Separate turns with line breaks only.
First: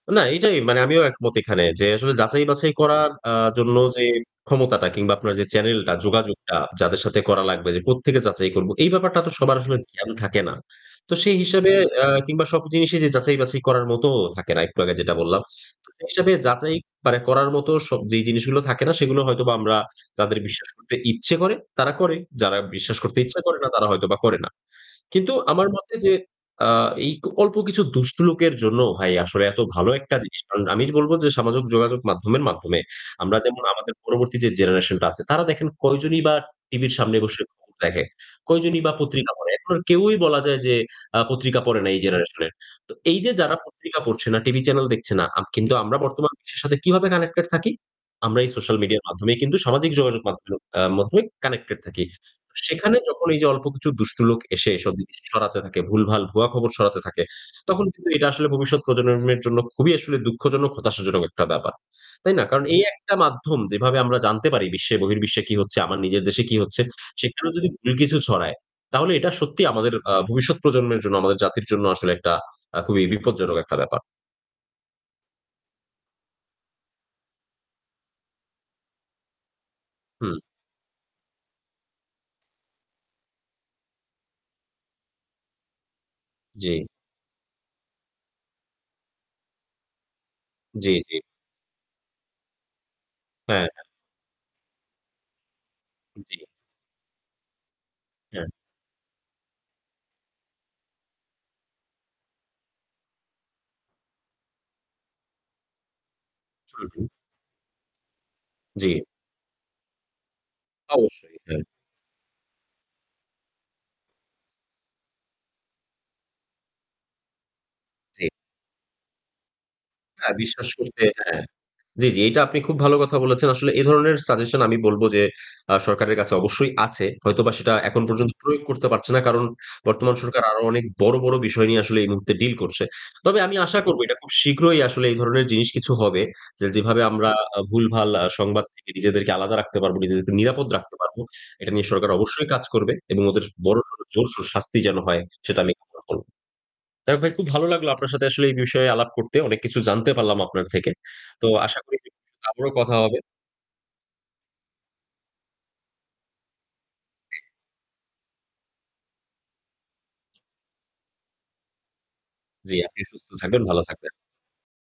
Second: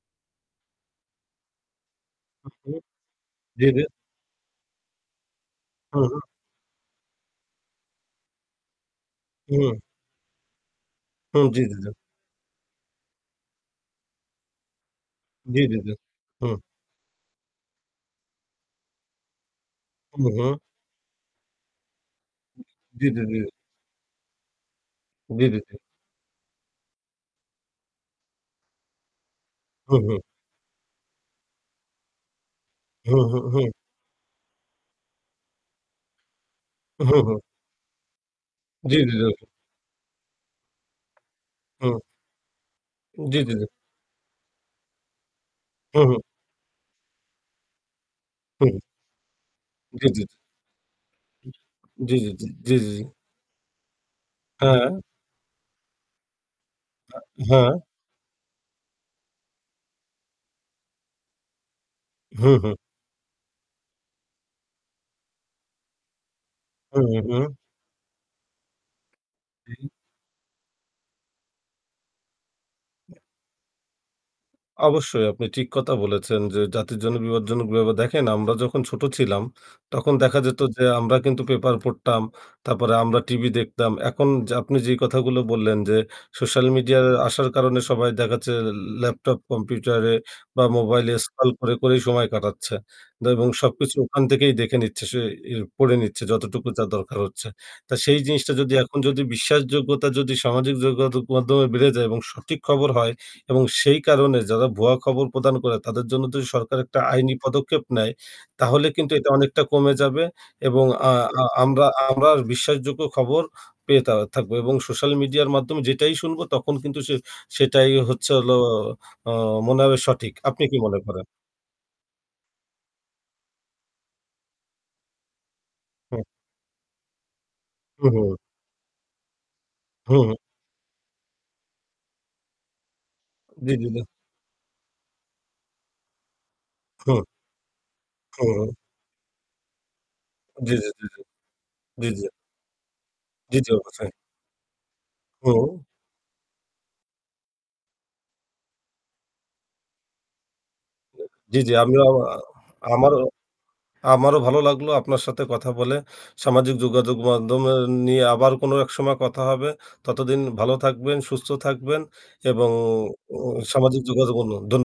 না, এইটাই মানে আমিও একমত এখানে যে আসলে যাচাই
উম
বাছাই
হুম।
করার আ
জী,
জন্য
জী।
যে ক্ষমতাটা কিংবা আপনার যে চ্যানেলটা
হু, হু।
যোগাযোগটা যাদের সাথে করা লাগবে। যে কোত্থেকে যাচাই করব এই ব্যাপারটা তো সবার
হুম।
আসলে জ্ঞান থাকে না। তো সেই
হু, জ্বি,
হিসেবে
জি, জি।
আ কিংবা সব জিনিসই যে যাচাই বাছাই করার মতোও থাকে না একটু আগে যেটা বললাম।
জ্বী, জ্বী,
তো
জ্বী।
সেই
হুম।
যাচাই মানে করার মতো স যেই জিনিসগুলো থাকে না সেগুলো হয়তোবা আমরা
হু,
যাদের
হু।
বিশ্বাস করতে ইচ্ছে করে তারা করে। যারা
উ
বিশ্বাস
জ্বী,
করতে
জ্বী,
ইচ্ছে
জ্বী।
করে না তারা হয়তোবা করে না। কিন্তু
জি, জি,
আমার
জি।
মতে যে আ এই অল্প কিছু দুষ্ট লোকের জন্য ভাই আসলে এত ভালো
হু,
একটা
হু।
জিনিস। কারণ আমি বলব যে সামাজিক যোগাযোগ মাধ্যমের মাধ্যমে
হুম,
আমরা
হুম,
যেমন
হুম।
আমাদের পরবর্তী যে জেনারেশন টা আছে, তারা দেখেন কয়জনই বা টিভির
হু,
সামনে
হু।
বসে [unintelligible] দেখে। কয়জনই বা
জ্বী, জ্বী,
পত্রিকা
জ্বী।
পড়ে। এখন আর কেউই বলা যায় যে আ পত্রিকা পড়ে না
হুম।
এই জেনারেশনের। তো এই যে
জী, জী,
যারা
জী।
পত্রিকা পড়ছে না, টিভি চ্যানেল দেখছে না। আ কিন্তু আমরা
হু, হু।
বর্তমান বিশ্বের সাথে কিভাবে কানেক্টেড থাকি? আমরা এই সোশ্যাল
হু।
মিডিয়ার মাধ্যমেই কিন্তু সামাজিক
জ্বী, জ্বী,
যোগাযোগ
জ্বী।
মাধ্যম আ মধ্যে কানেক্টেড
[unintelligible]
থাকি।
জী, জী, জী, জী, জী,
সেখানে
জী।
যখন এই যে অল্প কিছু দুষ্ট লোক এসে এসব
হ্যাঁ।
জিনিস সরাতে থাকে, ভুলভাল ভুয়া খবর সরাতে
আ
থাকে,
হ্যাঁ।
তখন কিন্তু এটা আসলে ভবিষ্যৎ প্রজন্মের মের জন্য খুবই আসলে দুঃখজনক হতাশাজনক একটা ব্যাপার। তাই না?
হু,
কারণ
হু।
এই একটা মাধ্যম যেভাবে আমরা জানতে পারি বিশ্বে বহির্বিশ্বে কি হচ্ছে, আমার নিজের দেশে কি হচ্ছে,
হু,
সেখানেও
হু।
যদি ভুল কিছু ছড়ায়, তাহলে এটা সত্যিই
জি, জি।
আমাদের আ ভবিষ্যৎ প্রজন্মের জন্য আমাদের জাতির জন্য আসলে একটা আ খুবই বিপজ্জনক একটা ব্যাপার।
অবশ্যই আপনি ঠিক কথা বলেছেন যে জাতির জন্য বিপদজনক [unintelligible] দেখেন। আমরা যখন ছোট ছিলাম তখন
হুম।
দেখা যেত যে আমরা কিন্তু পেপার পড়তাম। তারপরে আমরা টিভি দেখতাম। এখন যে আপনি যেই কথাগুলো বললেন যে সোশ্যাল
জি।
মিডিয়ার আসার কারণে সবাই দেখাচ্ছে ল ল্যাপটপ কম্পিউটারে বা
জ্বী,
মোবাইলে
জ্বী।
স্ক্রল করে, করেই সময় কাটাচ্ছে। এবং
হ্যাঁ, হ্যাঁ।
সবকিছু ওখান থেকেই দেখে নিচ্ছে। সে এ পড়ে নিচ্ছে
জ্বী।
যতটুকু তার দরকার হচ্ছে। তা সেই
হ্যাঁ।
জিনিসটা যদি এখন যদি বিশ্বাসযোগ্যতা যদি সামাজিক যোগাযোগ মাধ্যমে বেড়ে যায় এবং সঠিক খবর হয় এবং সেই কারণে যারা ভুয়া খবর প্রদান করে তাদের জন্য যদি সরকার
হু,
একটা
হু।
আইনি পদক্ষেপ নেয়। তাহলে
জ্বি।
কিন্তু এটা অনেকটা কমে যাবে এবং আ
অবশ্যই
আ
হ্যাঁ।
আমরা আবার বিশ্বাসযোগ্য খবর পেয়ে থা থাকবো এবং সোশ্যাল মিডিয়ার মাধ্যমে যেটাই শুনবো তখন কিন্তু সে সেটাই
জি।
হচ্ছে হলো অ মনে হবে
হ্যাঁ,
সঠিক আপনি
বিশ্বাস
কি মনে
করতে
করেন?
হ্যাঁ। জ্বি, জি, এটা আপনি খুব ভালো কথা বলেছেন। আসলে এ ধরনের সাজেশন আমি বলব যে আ সরকারের
হু।
কাছে অবশ্যই আছে। হয়তোবা সেটা এখন
হু,
পর্যন্ত
হু।
প্রয়োগ করতে পারছে না। কারণ বর্তমান
হু, হু।
সরকার আরো অনেক বড়, বড় বিষয় নিয়ে আসলে এই মুহূর্তে ডিল করছে। তবে আমি
দিয়ে
আশা
দিল।
করব এটা খুব শীঘ্রই আসলে এই ধরনের জিনিস কিছু হবে। যে যেভাবে
হু।
আমরা আ ভুলভাল আ
হু,
সংবাদ
হু।
থেকে নিজেদেরকে আলাদা রাখতে পারবো, নিজেদেরকে নিরাপদ
জ্বী, জ্বী,
রাখতে
জ্বী,
পারব।
জ্বী।
এটা নিয়ে
জ্বি,
সরকার
জ্বি।
অবশ্যই কাজ করবে। এবং ওদের
২য়
বড়সড়
অবস্থায়।
জোরসোর শাস্তি যেন হয়। সেটা আমি
হুম।
[unintelligible] করব। যাই হোক ভাই খুব ভালো লাগলো আপনার সাথে আসলে এই বিষয়ে আলাপ করতে। অনেক কিছু জানতে পারলাম আপনার থেকে। তো
জ্বি, জ্বি,
আশা করি
আমিও
আপনার
আমা
সাথে আবারও কথা
আমারও
হবে।
আমারও ভালো লাগলো আপনার সাথে কথা বলে সামাজিক যোগাযোগ
জি।
মাধ্যমের নিয়ে আবার কোনো এক সময় কথা হবে। ততদিন ভালো থাকবেন, সুস্থ থাকবেন এবং
জ্বী, আপনি সুস্থ
ও
থাকবেন, ভালো
সামাজিক
থাকবেন।
যোগাযোগ অন্য ধন্য